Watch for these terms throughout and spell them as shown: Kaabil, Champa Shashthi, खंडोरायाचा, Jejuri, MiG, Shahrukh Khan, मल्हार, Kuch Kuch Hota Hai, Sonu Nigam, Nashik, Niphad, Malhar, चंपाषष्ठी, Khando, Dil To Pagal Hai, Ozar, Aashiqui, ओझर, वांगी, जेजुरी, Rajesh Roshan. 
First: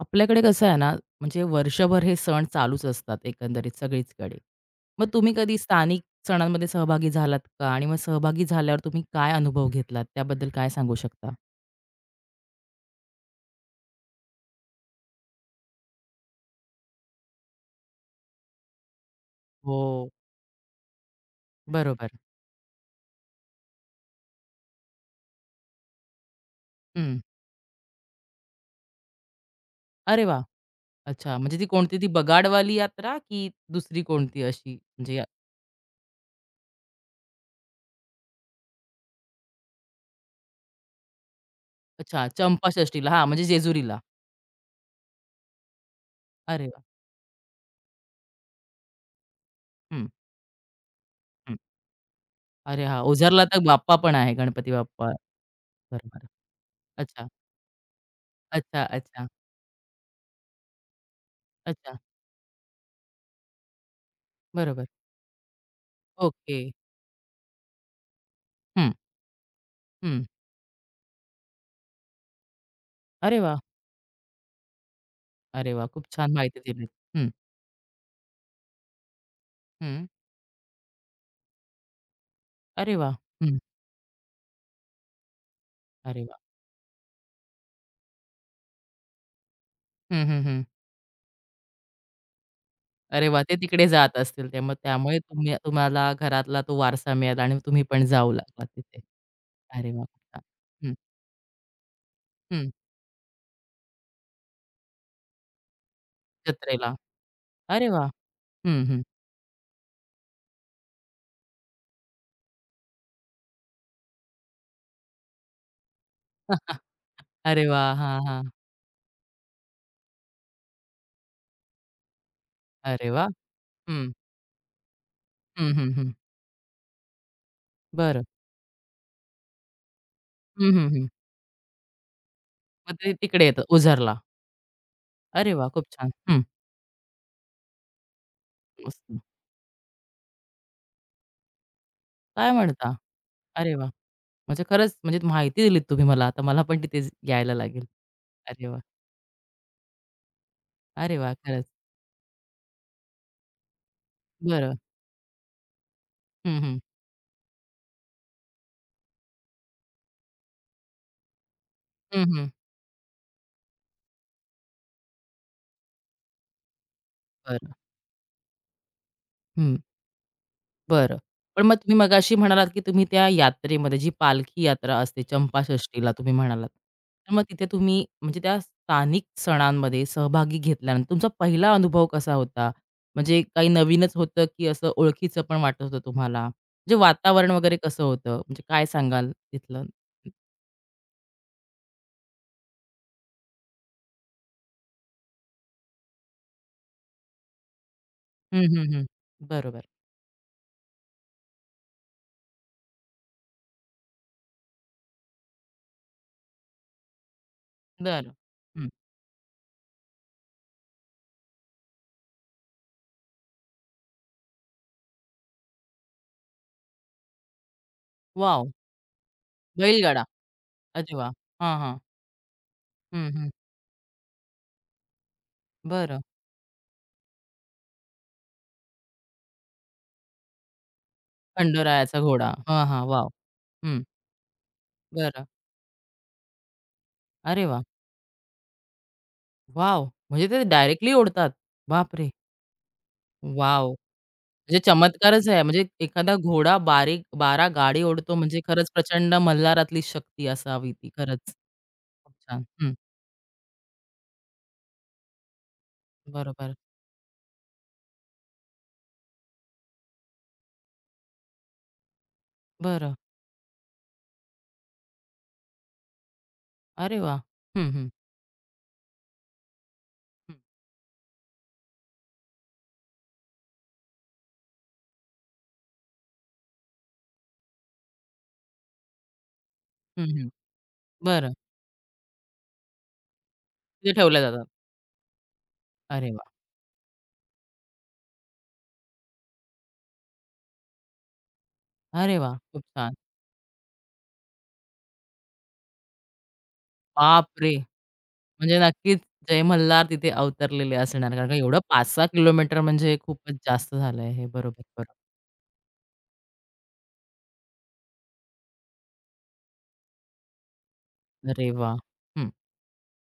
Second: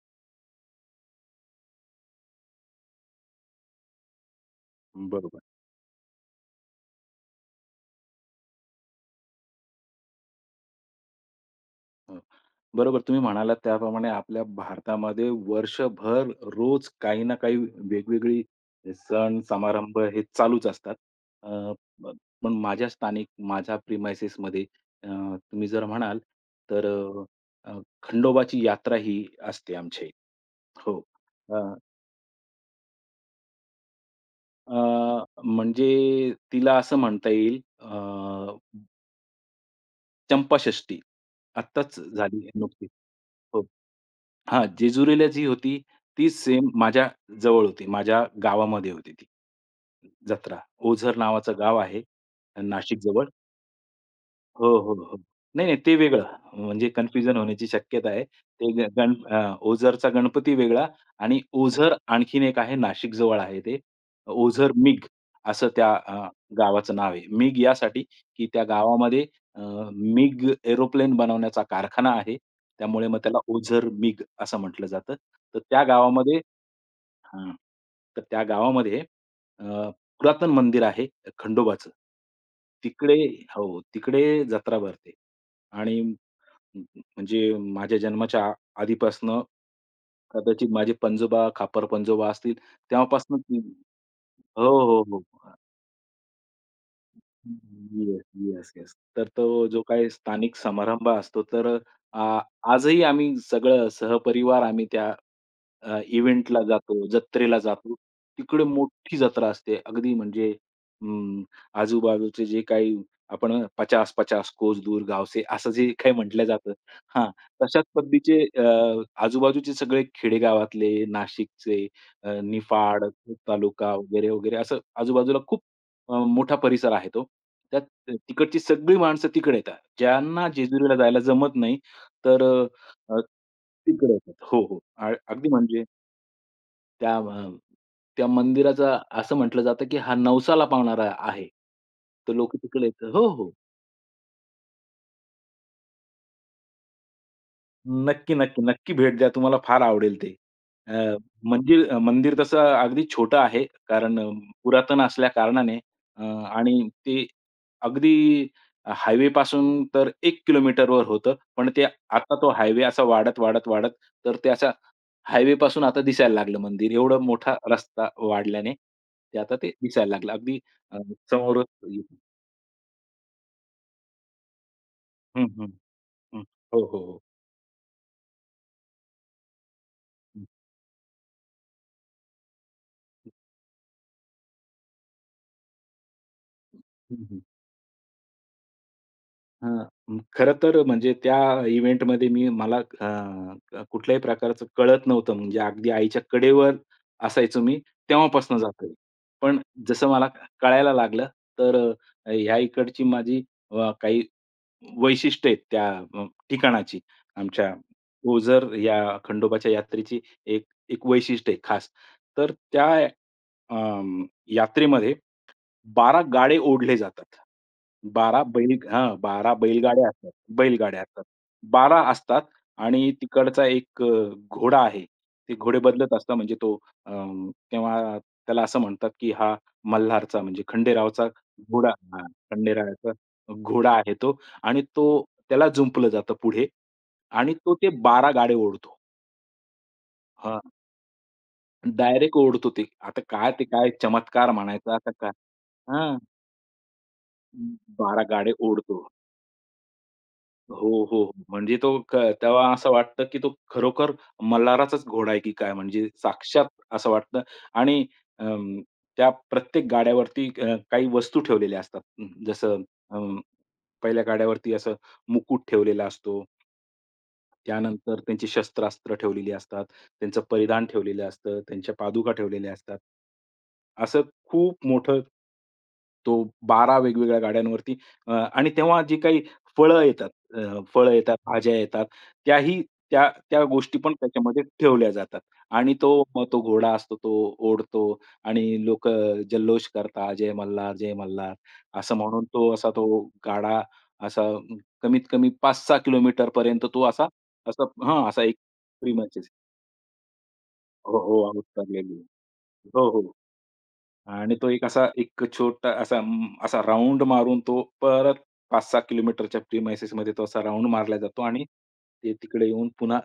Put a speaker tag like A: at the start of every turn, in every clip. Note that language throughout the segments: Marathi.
A: आपल्याकडे कसं आहे ना, म्हणजे वर्षभर हे सण चालूच असतात एकंदरीत सगळीचकडे. मग तुम्ही
B: बरोबर.
A: कधी स्थानिक सणांमध्ये सहभागी झालात का? आणि मग सहभागी झाल्यावर तुम्ही काय अनुभव घेतलात? त्याबद्दल काय सांगू शकता?
B: हो. बरोबर तुम्ही म्हणालात त्याप्रमाणे आपल्या भारतामध्ये वर्षभर रोज काही ना काही वेगवेगळी सण, समारंभ
A: हो,
B: हे चालूच असतात. अ,
A: बरोबर.
B: प पण माझ्या स्थानिक, माझ्या प्रिमाइसेसमध्ये, अ, तुम्ही जर म्हणाल तर
A: हं.
B: अ, खंडोबाची यात्रा ही असते आमच्या इथे.
A: अरे वा.
B: हो.
A: अच्छा, म्हणजे ती
B: अ,
A: कोणती ती बगाडवाली यात्रा की दुसरी कोणती अशी म्हणजे
B: अ, म्हणजे तिला असं म्हणता येईल. चंपाषष्ठी आत्ताच
A: अच्छा,
B: झाली नुकतीच.
A: चंपाषष्ठीला हां, म्हणजे
B: हो.
A: जेजुरीला.
B: हां, जेजुरीला जी होती, ती
A: अरे
B: सेम
A: वाह!
B: माझ्या जवळ होती. माझ्या गावामध्ये होती ती
A: हं,
B: जत्रा. ओझर
A: हं.
B: नावाचं गाव आहे
A: अरे हां,
B: नाशिकजवळ.
A: ओझरला तर बाप्पा पण आहे,
B: हो,
A: गणपती
B: हो,
A: बाप्पा.
B: हो. नाही, नाही, ते वेगळं.
A: बरोबर.
B: म्हणजे
A: अच्छा,
B: कन्फ्युजन होण्याची शक्यता आहे. ते
A: अच्छा,
B: ग गण
A: अच्छा,
B: अ, ओझरचा गणपती वेगळा आणि ओझर
A: अच्छा.
B: आणखीन एक आहे, नाशिकजवळ आहे ते. ओझर
A: बरोबर.
B: मिग असं त्या अ,
A: ओके.
B: गावाचं नाव आहे. मिग यासाठी की त्या
A: हं,
B: गावामध्ये अ,
A: हं.
B: मिग एरोप्लेन बनवण्याचा कारखाना आहे. त्यामुळे मग त्याला
A: अरे वाह!
B: ओझर मिग असं म्हटलं जातं. तर
A: अरे
B: त्या
A: वाह! खूप छान
B: गावामध्ये
A: माहिती दिलीत. हं,
B: हां. तर त्या गावामध्ये अ,
A: हं.
B: पुरातन मंदिर आहे खंडोबाचं.
A: अरे
B: तिकडे,
A: वाह! हं.
B: हो, तिकडे जत्रा भरते आणि
A: अरे वाह!
B: म्हणजे माझ्या जन्माच्या आधीपासनं,
A: हं, हं, हं.
B: कदाचित माझे पंजोबा, खापर पंजोबा असतील
A: अरे
B: तेव्हापासून
A: वाह! ते
B: ती.
A: तिकडे जात असतील ते.
B: हो,
A: मग
B: हो,
A: त्यामुळे
B: हो.
A: तुम्ही तुम्हाला घरातला तो वारसा मिळाला आणि तुम्ही पण
B: येस,
A: जाऊ लागलात
B: येस, येस.
A: तिथे.
B: तर तो जो
A: अरे वाह!
B: काही
A: खूप छान.
B: स्थानिक
A: हं,
B: समारंभ असतो, तर अ,
A: हं.
B: आजही आम्ही सगळं सहपरिवार आम्ही त्या इव्हेंटला
A: जत्रेला.
B: जातो, जत्रेला
A: अरे
B: जातो.
A: वाह!
B: तिकडे
A: हं, हं.
B: मोठी जत्रा असते. अगदी म्हणजे, अं, आजूबाजूचे जे काही आपण पचास 50 कोस दूर गावचे असं जे काही म्हटलं जातं. हां,
A: अरे
B: तशाच
A: वाह! हां,
B: पद्धतीचे
A: हां.
B: आजूबाजूचे सगळे खेडेगावातले, नाशिकचे, निफाड
A: अरे वाह!
B: तालुका
A: हं.
B: वगैरे, वगैरे, असं आजूबाजूला खूप
A: हं, हं, हं.
B: मोठा परिसर आहे तो. त्यात
A: बरं.
B: तिकडची सगळी माणसं तिकडे येतात. ज्यांना
A: हं, हं,
B: जेजुरीला
A: हं.
B: जायला जमत नाही, तर
A: मग ते
B: अ,
A: तिकडे येतं
B: तिकडे
A: ओझरला.
B: येतात. हो, हो. अगदी
A: अरे वाह!
B: म्हणजे
A: खूप छान. हं.
B: त्या, त्या मंदिराचा
A: मस्त.
B: असं म्हटलं जातं, की हा नवसाला पावणारा आहे. तर
A: काय
B: लोकं तिकडे
A: म्हणता?
B: येतात. हो, हो.
A: अरे वाह! म्हणजे खरंच म्हणजे माहिती दिलीत तुम्ही मला. आता मला पण तिथे यायला लागेल.
B: नक्की, नक्की,
A: अरे वाह!
B: नक्की भेट द्या. तुम्हाला फार आवडेल ते. अ,
A: अरे वाह! खरंच.
B: मंदिर, मंदिर तसं अगदी छोटं आहे. कारण
A: बरं.
B: पुरातन असल्या कारणाने अ,
A: हं, हं.
B: आणि ते अगदी हायवेपासून तर 1 किलोमीटरवर होतं. पण ते
A: हं,
B: आता
A: हं.
B: तो हायवे असा वाढत, वाढत, वाढत, तर त्याचा हायवेपासून आता दिसायला लागलं मंदिर. एवढा मोठा
A: बरं.
B: रस्ता वाढल्याने ते आता ते
A: हं.
B: दिसायला लागलं. अगदी अ,
A: बरं. पण
B: समोरच.
A: मग तुम्ही मगाशी म्हणालात, की तुम्ही त्या यात्रेमध्ये जी पालखी यात्रा असते
B: हं, हं,
A: चंपाषष्ठीला तुम्ही
B: हं.
A: म्हणालात.
B: हो, हो, हो.
A: तर मग तिथे तुम्ही म्हणजे त्या स्थानिक सणांमध्ये
B: हं,
A: सहभागी घेतल्यानंतर तुमचा पहिला अनुभव कसा होता? म्हणजे काही नवीनच होतं, की असं ओळखीचं पण वाटत होतं तुम्हाला? म्हणजे
B: हं, हं.
A: वातावरण वगैरे कसं होतं? म्हणजे काय सांगाल तिथलं?
B: हां, खरं तर म्हणजे त्या इव्हेंटमध्ये मी, मला कुठल्याही प्रकारचं कळत नव्हतं. म्हणजे अगदी आईच्या कडेवर असायचो मी, तेव्हापासून
A: हं, हं,
B: जातोय.
A: हं.
B: पण
A: बरोबर.
B: जसं मला कळायला लागलं, तर ह्या इकडची माझी काही वैशिष्ट्य आहेत त्या ठिकाणाची. आमच्या
A: बरं.
B: ओझर
A: हं.
B: या खंडोबाच्या यात्रेची एक एक वैशिष्ट्य आहे खास. तर त्या, अं, यात्रेमध्ये 12 गाडे ओढले जातात. 12
A: वॉव!
B: बैल, हां, 12 बैलगाड्या
A: बैलगाडा.
B: असतात. बैलगाड्या
A: अरे
B: असतात.
A: वाह! हां, हां.
B: 12 असतात आणि
A: हं, हं.
B: तिकडचा एक घोडा आहे. ते घोडे बदलत
A: बरं.
B: असतात, म्हणजे तो अ, तेव्हा त्याला असं म्हणतात, की हा मल्हारचा म्हणजे खंडेरावचा घोडा,
A: खंडोरायाचा
B: हां,
A: घोडा. हां, हां.
B: खंडेरायाचा
A: वॉव!
B: घोडा
A: हं.
B: आहे तो आणि तो
A: बरं.
B: त्याला जुंपलं जातं पुढे आणि
A: अरे
B: तो
A: वाह!
B: ते 12 गाडे ओढतो.
A: वॉव! म्हणजे
B: हां.
A: ते डायरेक्टली ओढतात. बापरे!
B: डायरेक्ट ओढतो ते. आता काय, ते
A: वॉव!
B: काय चमत्कार
A: म्हणजे
B: म्हणायचा आता, काय?
A: चमत्कारच आहे. म्हणजे
B: हां.
A: एखादा घोडा बारीक 12 गाडी
B: 12
A: ओढतो
B: गाडे
A: म्हणजे खरंच
B: ओढतो.
A: प्रचंड मल्हारातली शक्ती
B: हो,
A: असावी
B: हो.
A: ती
B: हो.
A: खरंच.
B: म्हणजे तो क
A: खूप छान.
B: तेव्हा असं
A: हं.
B: वाटतं, की तो खरोखर मल्हाराचाच घोडा आहे की काय, म्हणजे साक्षात
A: बरोबर.
B: असं वाटतं. आणि अं, त्या प्रत्येक गाड्यावरती काही वस्तू ठेवलेल्या असतात. जसं
A: बरं.
B: अं, पहिल्या गाड्यावरती असं मुकुट ठेवलेला असतो.
A: अरे वाह! हं, हं.
B: त्यानंतर त्यांची शस्त्रास्त्र ठेवलेली असतात, त्यांचं परिधान ठेवलेलं असतं, त्यांच्या पादुका ठेवलेल्या असतात. असं खूप मोठं, तो 12 वेगवेगळ्या गाड्यांवरती. आणि तेव्हा जी काही फळं
A: हं,
B: येतात,
A: हं, हं.
B: फळं येतात,
A: बरं.
B: भाज्या येतात, त्याही त्या त्या गोष्टी
A: तिथे
B: पण
A: ठेवल्या
B: त्याच्यामध्ये
A: जातात.
B: ठेवल्या जातात. आणि तो
A: अरे
B: मग
A: वाह!
B: तो घोडा असतो, तो ओढतो आणि लोकं जल्लोष करतात, "जय मल्हार, जय मल्हार" असं
A: अरे
B: म्हणून
A: वाह!
B: तो
A: खूप
B: असा
A: छान.
B: तो गाडा असा कमीत कमी 5-6 किलोमीटरपर्यंत तो असा
A: बापरे!
B: असा, हां, असा एक
A: म्हणजे
B: प्री
A: नक्कीच
B: मॅचेस.
A: जय मल्हार तिथे अवतरलेले
B: हो,
A: असणार.
B: हो.
A: कारण का एवढं
B: अवतरलेली आहे.
A: 5-6 किलोमीटर
B: हो,
A: म्हणजे हे
B: हो.
A: खूपच जास्त झालंय हे.
B: आणि तो
A: बरोबर,
B: एक असा
A: बरोबर.
B: एक छोटा असा असा राउंड मारून तो परत 5-6 किलोमीटरच्या प्रिमाइसेसमध्ये तो असा राउंड मारला जातो आणि
A: अरे वाह!
B: ते
A: हं.
B: तिकडे येऊन पुन्हा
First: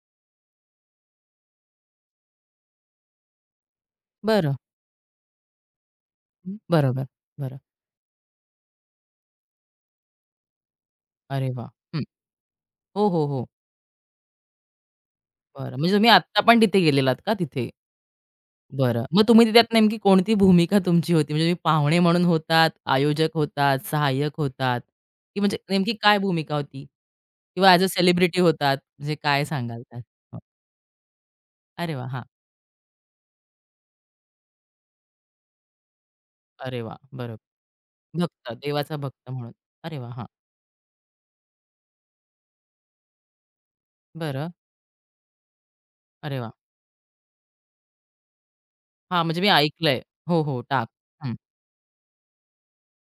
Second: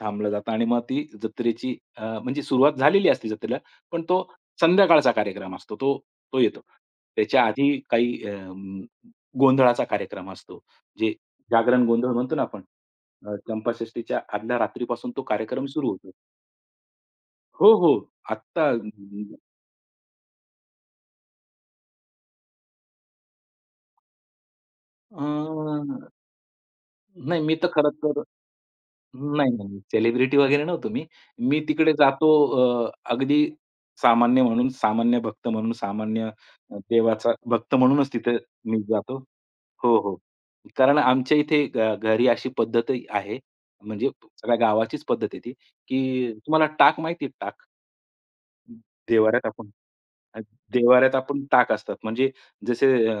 B: थांबलं जातं आणि मग ती जत्रेची म्हणजे सुरुवात झालेली असते जत्रेला, पण तो
A: बरं.
B: संध्याकाळचा कार्यक्रम असतो. तो तो
A: हं.
B: येतो.
A: बरोबर,
B: त्याच्या
A: बरं.
B: आधी काही गोंधळाचा कार्यक्रम असतो. जे
A: अरे वाह!
B: जागरण
A: हं.
B: गोंधळ म्हणतो ना आपण.
A: हो, हो, हो.
B: चंपाषष्ठीच्या आदल्या रात्रीपासून तो कार्यक्रम
A: बरं.
B: सुरू
A: म्हणजे तुम्ही
B: होतो.
A: आत्ता पण तिथे गेलेलात का तिथे?
B: हो, हो. आत्ता.
A: बरं. मग तुम्ही त्यात नेमकी कोणती भूमिका तुमची होती? म्हणजे तुम्ही पाहुणे म्हणून होतात, आयोजक होतात, सहाय्यक होतात
B: अ,
A: की म्हणजे नेमकी काय भूमिका होती?
B: नाही, मी तर
A: किंवा ॲज अ
B: खरं तर,
A: सेलिब्रिटी होतात, म्हणजे काय
B: नाही, नाही.
A: सांगाल त्यात?
B: सेलिब्रिटी
A: हो.
B: वगैरे नव्हतो मी. मी तिकडे
A: अरे वाह! हां.
B: जातो, अगदी सामान्य म्हणून, सामान्य भक्त म्हणून, सामान्य
A: अरे वाह!
B: देवाचा
A: बरोबर.
B: भक्त म्हणूनच तिथे
A: भक्त,
B: मी
A: देवाचा
B: जातो.
A: भक्त म्हणून.
B: हो,
A: अरे वाह!
B: हो.
A: हां.
B: कारण आमच्या इथे घरी अशी पद्धत आहे, म्हणजे
A: बरं.
B: सगळ्या गावाचीच पद्धत आहे ती, की
A: अरे वाह!
B: तुम्हाला टाक माहिती? टाक
A: हां, म्हणजे
B: देव्हाऱ्यात
A: मी
B: आपण,
A: ऐकलंय.
B: अ,
A: हो, हो. टाक.
B: देव्हाऱ्यात
A: हं.
B: आपण टाक असतात. म्हणजे जसे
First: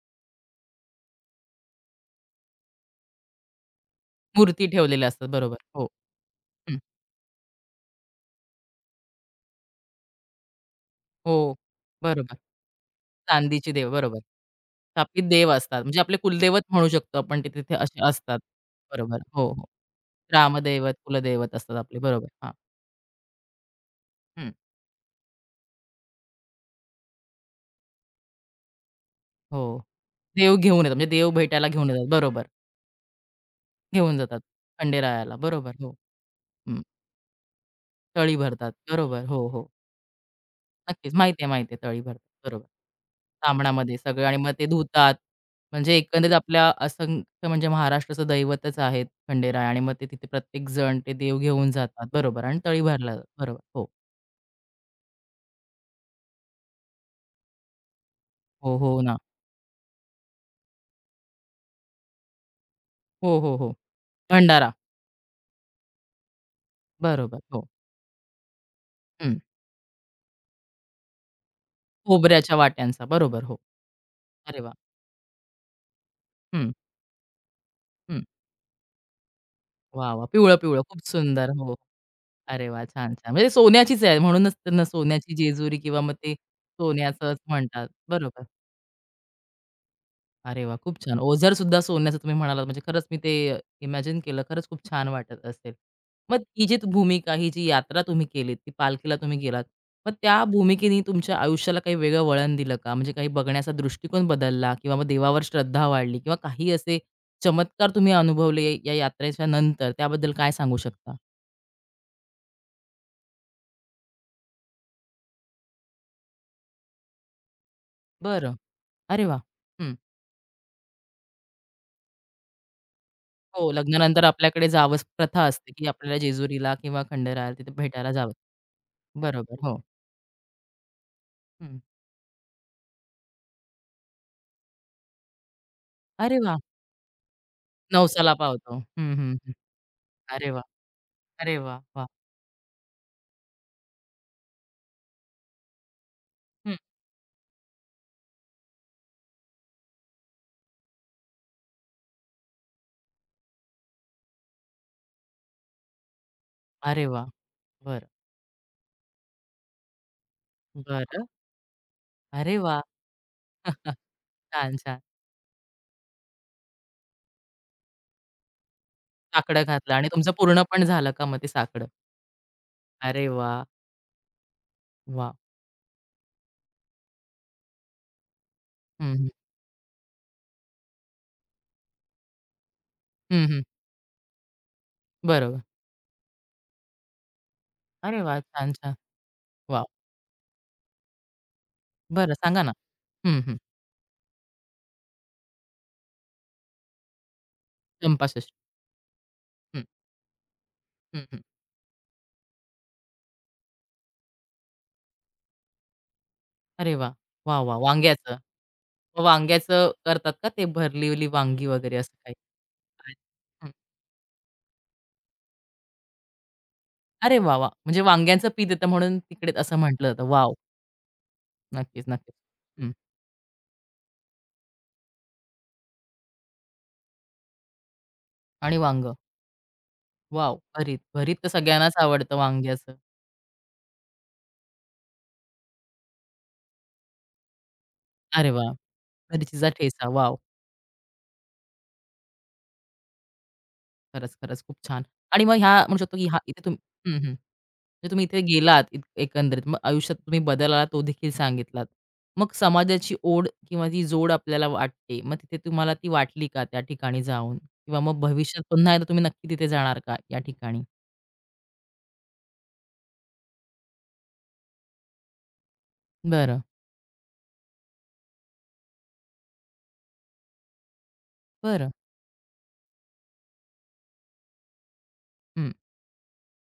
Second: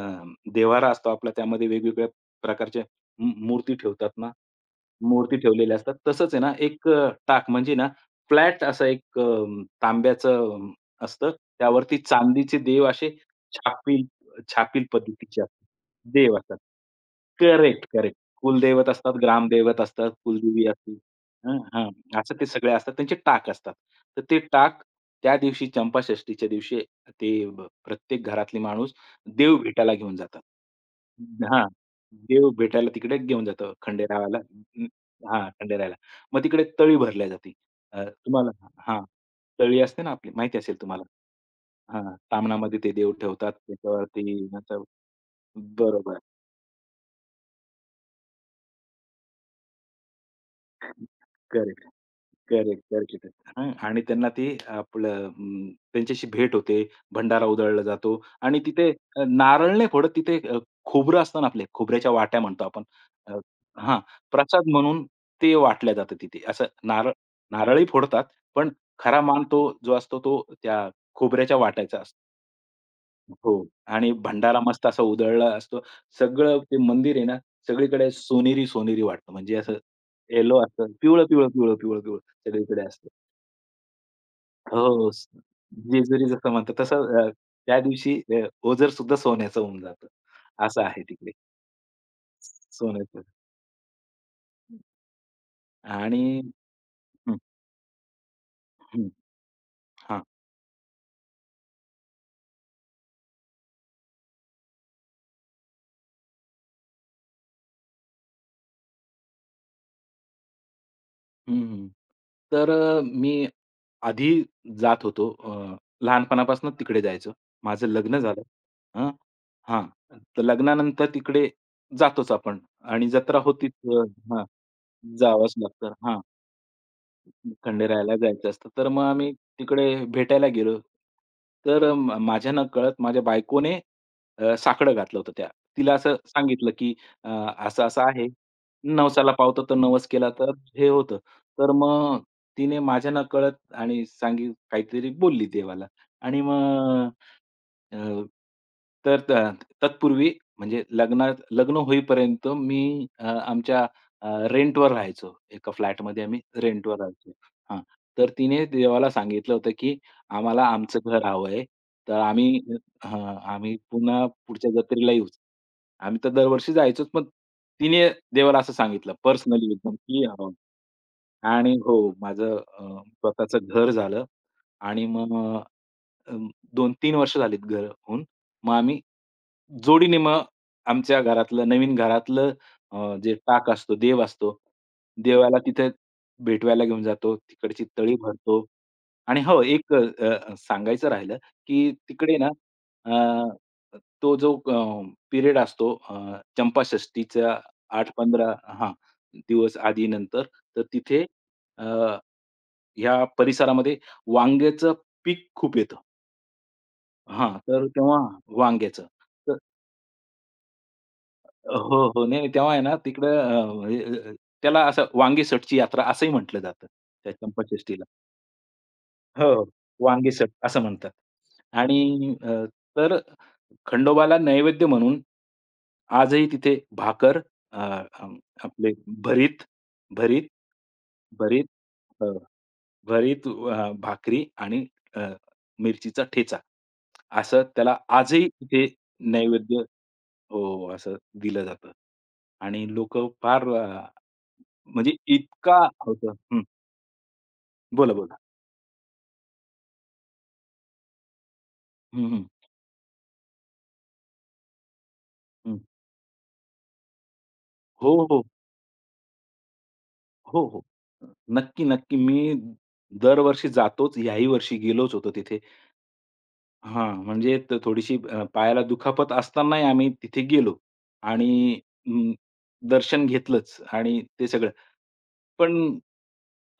B: देव्हारा असतो आपला, त्यामध्ये वेगवेगळ्या प्रकारच्या मूर्ती ठेवतात ना,
A: मूर्ती ठेवलेल्या असतात.
B: मूर्ती
A: बरोबर.
B: ठेवलेल्या
A: हो.
B: असतात. तसंच आहे ना,
A: हं.
B: एक टाक म्हणजे ना, फ्लॅट असं एक तांब्याचं, असतं.
A: हो.
B: त्यावरती
A: बरोबर.
B: चांदीचे देव असे
A: चांदीची देव.
B: छापील
A: बरोबर.
B: छापील
A: स्थापित
B: पद्धतीचे
A: देव
B: असतात.
A: असतात. म्हणजे आपले
B: देव असतात.
A: कुलदैवत म्हणू शकतो आपण ते तिथे
B: करेक्ट,
A: असे
B: करेक्ट.
A: असतात.
B: कुलदैवत असतात,
A: बरोबर. हो, हो.
B: ग्रामदैवत असतात, कुलदेवी असते.
A: ग्रामदैवत, कुलदैवत
B: हं,
A: असतात
B: हां.
A: आपले. बरोबर.
B: असं ते
A: हां.
B: सगळे असतात. त्यांचे टाक असतात. तर ते
A: हं.
B: टाक त्या दिवशी चंपाषष्ठीच्या दिवशी, ते प्रत्येक घरातली माणूस देव
A: हो.
B: भेटायला घेऊन जातात.
A: देव घेऊन येतात. म्हणजे देव
B: हां.
A: भेटायला घेऊन येतात.
B: देव
A: बरोबर.
B: भेटायला तिकडे घेऊन जातो
A: घेऊन
B: खंडेरावाला.
A: जातात
B: अं,
A: खंडेरायाला.
B: हां,
A: बरोबर. हो.
B: खंडेरायाला. मग तिकडे
A: हं.
B: तळी भरल्या जाते.
A: तळी
B: तुम्हाला,
A: भरतात.
B: हां,
A: बरोबर. हो, हो.
B: तळी असते ना, आपली माहिती असेल तुम्हाला.
A: नक्कीच. माहिती आहे, माहिती आहे. तळी
B: हां,
A: भरतात. बरोबर.
B: ताम्हणामध्ये ते देव ठेवतात
A: साबणामध्ये सगळं
B: त्याच्यावरती
A: आणि मग ते
B: नंतर.
A: धुतात. म्हणजे
B: बरोबर.
A: एकंदरीत आपल्या असंख्य म्हणजे महाराष्ट्राचं दैवतच आहेत खंडेराय आणि मग ते तिथे प्रत्येक जण ते देव घेऊन
B: करेक्ट.
A: जातात. बरोबर आणि तळी
B: करेक्ट,
A: भरला
B: करेक्ट.
A: जातो. बरोबर.
B: हां,
A: हो.
B: आणि त्यांना ते आपलं, त्यांच्याशी भेट होते, भंडारा उधळला जातो आणि
A: हो,
B: तिथे
A: हो ना.
B: नारळ नाही फोडत तिथे, खोबरं असतं ना आपले, खोबऱ्याच्या वाट्या म्हणतो आपण.
A: हो,
B: अ,
A: हो, हो.
B: हां, प्रसाद
A: भंडारा.
B: म्हणून ते वाटलं जातं तिथे. असं नारळ,
A: बरोबर. हो.
B: नारळही फोडतात, पण खरा
A: हं.
B: मान तो जो असतो तो त्या खोबऱ्याच्या वाटायचा असतो.
A: खोबऱ्याच्या वाट्यांचा. बरोबर.
B: हो.
A: हो.
B: आणि
A: अरे
B: भंडारा
A: वाह!
B: मस्त असा उधळला असतो. सगळं
A: हं,
B: ते मंदिर आहे ना, सगळीकडे
A: हं.
B: सोनेरी-सोनेरी वाटतं. म्हणजे असं
A: वाह, वाह!
B: येलो
A: पिवळं-पिवळं
B: असतं.
A: खूप
B: पिवळं, पिवळं,
A: सुंदर.
B: पिवळं,
A: हो.
B: पिवळं, पिवळं
A: अरे
B: सगळीकडे
A: वाह!
B: असतं.
A: छान, छान. म्हणजे सोन्याचीच आहे म्हणूनच त्यांना
B: हो.
A: सोन्याची जेजुरी किंवा मग
B: जेजुरी
A: ते
B: जसं म्हणतात तसं,
A: सोन्याचंच
B: त्या
A: म्हणतात.
B: दिवशी
A: बरोबर.
B: ओझर सुद्धा सोन्याचं होऊन जातं.
A: अरे वा,
B: असं
A: खूप
B: आहे
A: छान.
B: तिकडे.
A: ओझर सुद्धा सोन्याचं तुम्ही म्हणालात म्हणजे खरंच मी
B: सोन्याचं.
A: ते इमॅजिन केलं. खरंच खूप छान वाटत असेल.
B: आणि
A: मग ही जी भूमिका,
B: हं,
A: ही जी यात्रा तुम्ही केलीत, ती
B: हं.
A: पालखीला तुम्ही गेलात. मग
B: हां.
A: त्या भूमिकेने तुमच्या आयुष्याला काही वेगळं वळण दिलं का? म्हणजे काही बघण्याचा दृष्टिकोन बदलला किंवा मग देवावर श्रद्धा वाढली किंवा काही असे चमत्कार तुम्ही अनुभवले या यात्रेच्या नंतर त्याबद्दल काय सांगू शकता?
B: हं, हं. तर मी आधी जात होतो. लहानपणापासून तिकडे जायचो. माझं लग्न झालं.
A: बरं.
B: हं.
A: अरे वाह!
B: हां.
A: हं.
B: तर लग्नानंतर तिकडे जातोच आपण आणि जत्रा
A: हो,
B: होतीच.
A: लग्नानंतर
B: हां.
A: आपल्याकडे जावंच प्रथा
B: जावंच
A: असते, की
B: लागतं.
A: आपल्याला जेजुरीला किंवा खंडेरायाला तिथे भेटायला
B: खंडेरायाला
A: जावं.
B: जायचं असतं. तर मग आम्ही
A: बरोबर. हो.
B: तिकडे भेटायला गेलो.
A: हं.
B: तर माझ्या नकळत माझ्या बायकोने साकडं घातलं होतं त्या. तिला असं
A: अरे वाह!
B: सांगितलं, की अ, असं-असं आहे.
A: नवसाला पावतो. हं,
B: नवसाला
A: हं, हं.
B: पावतो, तर नवस केला
A: अरे
B: तर
A: वाह!
B: हे होतं.
A: अरे
B: तर
A: वाह! वाह!
B: मग तिने माझ्या नकळत आणि सांगी काहीतरी बोलली देवाला आणि
A: हं.
B: मग, अ, तर तत्पूर्वी म्हणजे लग्नात, लग्न होईपर्यंत मी आमच्या अ, रेंटवर राहायचो. एका फ्लॅटमध्ये आम्ही रेंटवर
A: अरे वाह!
B: राहायचो. हां.
A: बरं,
B: तर तिने देवाला सांगितलं होतं, की आम्हाला आमचं घर
A: बरं.
B: हवंय. तर
A: अरे
B: आम्ही,
A: वाह!
B: हां, आम्ही पुन्हा पुढच्या
A: छान, छान.
B: जत्रेला येऊच. आम्ही तर दरवर्षी जायचोच, पण तिने देवाला असं सांगितलं
A: साकडं
B: पर्सनली
A: घातलं
B: एकदम,
A: आणि
B: की
A: तुमचं पूर्ण पण झालं का मग ते
B: आणि
A: साकडं?
B: हो, माझं
A: अरे
B: स्वतःचं
A: वाह!
B: घर झालं. आणि मग
A: वाह!
B: अ, 2-3 वर्ष झालीत घर होऊन. मग आम्ही
A: हं, हं.
B: जोडीने मग आमच्या घरातलं, नवीन घरातलं जे
A: हं, हं.
B: टाक असतो, देव असतो. देवाला
A: बरोबर.
B: तिथे भेटवायला घेऊन जातो. तिकडची तळी
A: अरे वाह!
B: भरतो.
A: छान, छान.
B: आणि हो,
A: वाह!
B: एक अ, अ, सांगायचं राहिलं, की
A: बरं
B: तिकडे ना
A: सांगा ना? हं, हं.
B: तो जो पिरियड असतो, चंपाषष्ठीच्या 8
A: चंपाषष्ठी.
B: 15, हां, दिवस
A: हं,
B: आधी-नंतर, तर तिथे
A: हं, हं.
B: अ, ह्या परिसरामध्ये वांग्याचं पीक खूप येतं.
A: अरे वाह!
B: हां,
A: वाह, वाह!
B: तर तेव्हा
A: वांग्याचं.
B: वांग्याचं.
A: मग वांग्याचं करतात का ते भरलेली वांगी वगैरे
B: हो,
A: असं
B: हो.
A: काही?
B: नाही, नाही. तेव्हा आहे ना तिकडं,
A: हं.
B: त्याला असं वांगीसटची यात्रा असंही म्हटलं जातं, त्या
A: अरे वाह, वाह! म्हणजे
B: चंपाषष्ठीला.
A: वांग्यांचं पीठ येतं म्हणून
B: हो,
A: तिकडे असं म्हटलं जातं.
B: वांगीसट
A: वॉव!
B: असं म्हणतात.
A: नक्कीच, नक्कीच.
B: आणि
A: हं.
B: तर खंडोबाला नैवेद्य म्हणून आजही तिथे भाकर, अ, अं,
A: आणि
B: आपले
A: वांगं.
B: भरीत, भरीत,
A: वॉव! भरीत. भरीत तर
B: भरीत
A: सगळ्यांनाच
B: हो,
A: आवडतं वांग्याचं.
B: भरीत भाकरी आणि अ, मिरचीचा ठेचा असं त्याला आजही
A: अरे वाह!
B: तिथे
A: मिरचीचा
B: नैवेद्य,
A: ठेचा. वॉव!
B: हो, असं दिलं जातं. आणि लोकं फार,
A: खरंच, खरंच खूप छान.
B: म्हणजे
A: आणि मग ह्या
B: इतका
A: म्हणू शकतो, की
B: होतं.
A: हा इथे
B: हं.
A: तुम्ही हं, हं. म्हणजे
B: बोला,
A: तुम्ही
B: बोला.
A: इथे गेलात एकंदरीत. मग आयुष्यात तुम्ही बदल आला तो देखील सांगितलात.
B: हं, हं.
A: मग समाजाची ओढ किंवा ती जोड आपल्याला वाटते. मग तिथे
B: हं.
A: तुम्हाला ती वाटली का त्या ठिकाणी जाऊन? किंवा मग
B: हो, हो.
A: भविष्यात पुन्हा एकदा तुम्ही नक्की तिथे जाणार का या
B: हो,
A: ठिकाणी?
B: हो. नक्की, नक्की. मी दरवर्षी जातोच. याही वर्षी गेलोच होतो तिथे.
A: बरं,
B: हां, म्हणजे, थोडीशी पायाला दुखापत असतानाही आम्ही तिथे गेलो आणि
A: बरं.
B: अं, दर्शन घेतलंच आणि ते सगळं. पण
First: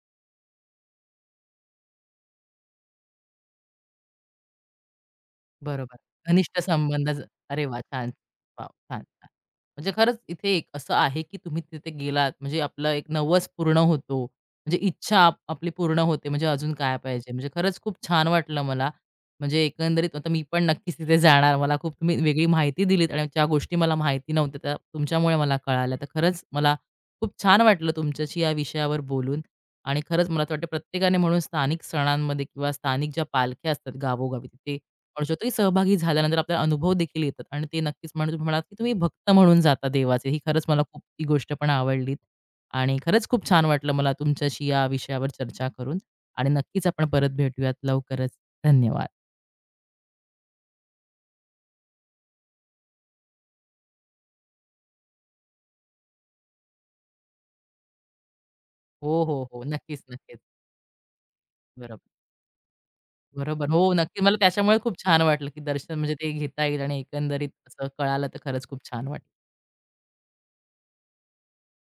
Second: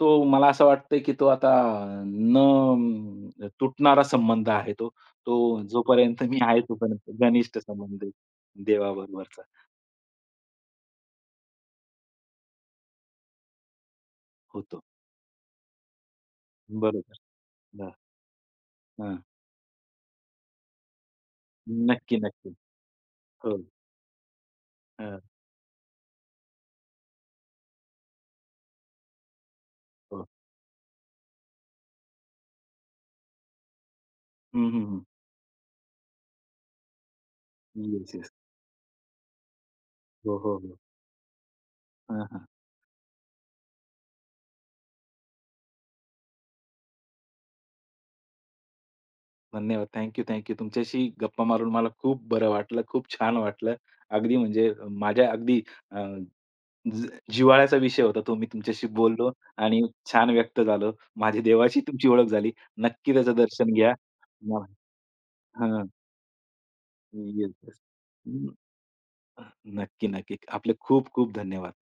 B: तो मला असं वाटतंय, की तो आता न तुटणारा संबंध आहे तो. तो
A: बरोबर.
B: जोपर्यंत मी
A: घनिष्ठ
B: आहे
A: संबंध
B: तोपर्यंत घनिष्ठ
A: अरे वाह!
B: संबंध
A: छान. वॉव! छान, छान.
B: देवाबरोबरचा
A: म्हणजे खरंच इथे एक असं आहे, की तुम्ही तिथे गेलात म्हणजे आपला एक नवस पूर्ण होतो. म्हणजे
B: होतो.
A: इच्छा आपली पूर्ण होते म्हणजे अजून काय
B: बरोबर.
A: पाहिजे. म्हणजे खरंच
B: हां,
A: खूप छान वाटलं मला.
B: हां.
A: म्हणजे एकंदरीत आता मी पण नक्कीच तिथे जाणार. मला खूप तुम्ही
B: नक्की,
A: वेगळी
B: नक्की.
A: माहिती दिलीत आणि ज्या
B: हो.
A: गोष्टी मला माहिती नव्हत्या त्या
B: हां,
A: तुमच्यामुळे मला कळाल्या. तर खरंच मला खूप छान वाटलं तुमच्याशी या विषयावर बोलून आणि खरंच
B: हो.
A: मला तर वाटतं प्रत्येकाने म्हणून स्थानिक सणांमध्ये किंवा स्थानिक ज्या पालख्या असतात गावोगावी
B: हं,
A: तिथे
B: हं, हं.
A: आपण म्हणू शकतो की सहभागी झाल्यानंतर आपल्याला अनुभव देखील येतात आणि ते नक्कीच
B: येस, येस.
A: म्हणून तुम्ही म्हणालात की तुम्ही भक्त म्हणून जाता देवाचे.
B: हो,
A: ही
B: हो,
A: खरंच
B: हो.
A: मला खूप ही गोष्ट पण आवडली
B: हां, हां.
A: आणि खरंच खूप छान वाटलं मला तुमच्याशी या विषयावर चर्चा करून आणि नक्कीच आपण परत भेटूयात लवकरच. धन्यवाद.
B: धन्यवाद. Thank you, thank you. तुमच्याशी गप्पा मारून मला खूप बरं वाटलं. खूप छान वाटलं. अगदी म्हणजे माझ्या अगदी अ, जी जिव्हाळ्याचा विषय होता तो. मी तुमच्याशी
A: हो,
B: बोललो
A: हो, हो.
B: आणि
A: नक्कीच,
B: छान
A: नक्कीच.
B: व्यक्त झालो. माझी देवाशी
A: बरोबर.
B: तुमची ओळख झाली. नक्की त्याचं
A: बरोबर.
B: दर्शन
A: हो,
B: घ्या.
A: नक्की. मला
B: हां,
A: त्याच्यामुळे खूप छान वाटलं की
B: हां.
A: दर्शन म्हणजे ते घेता येईल आणि एकंदरीत
B: येस, येस.
A: असं कळालं तर
B: न
A: खरंच खूप छान वाटलं.
B: नक्की, नक्की. आपले खूप खूप धन्यवाद.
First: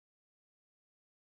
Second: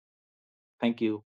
B: Thank you.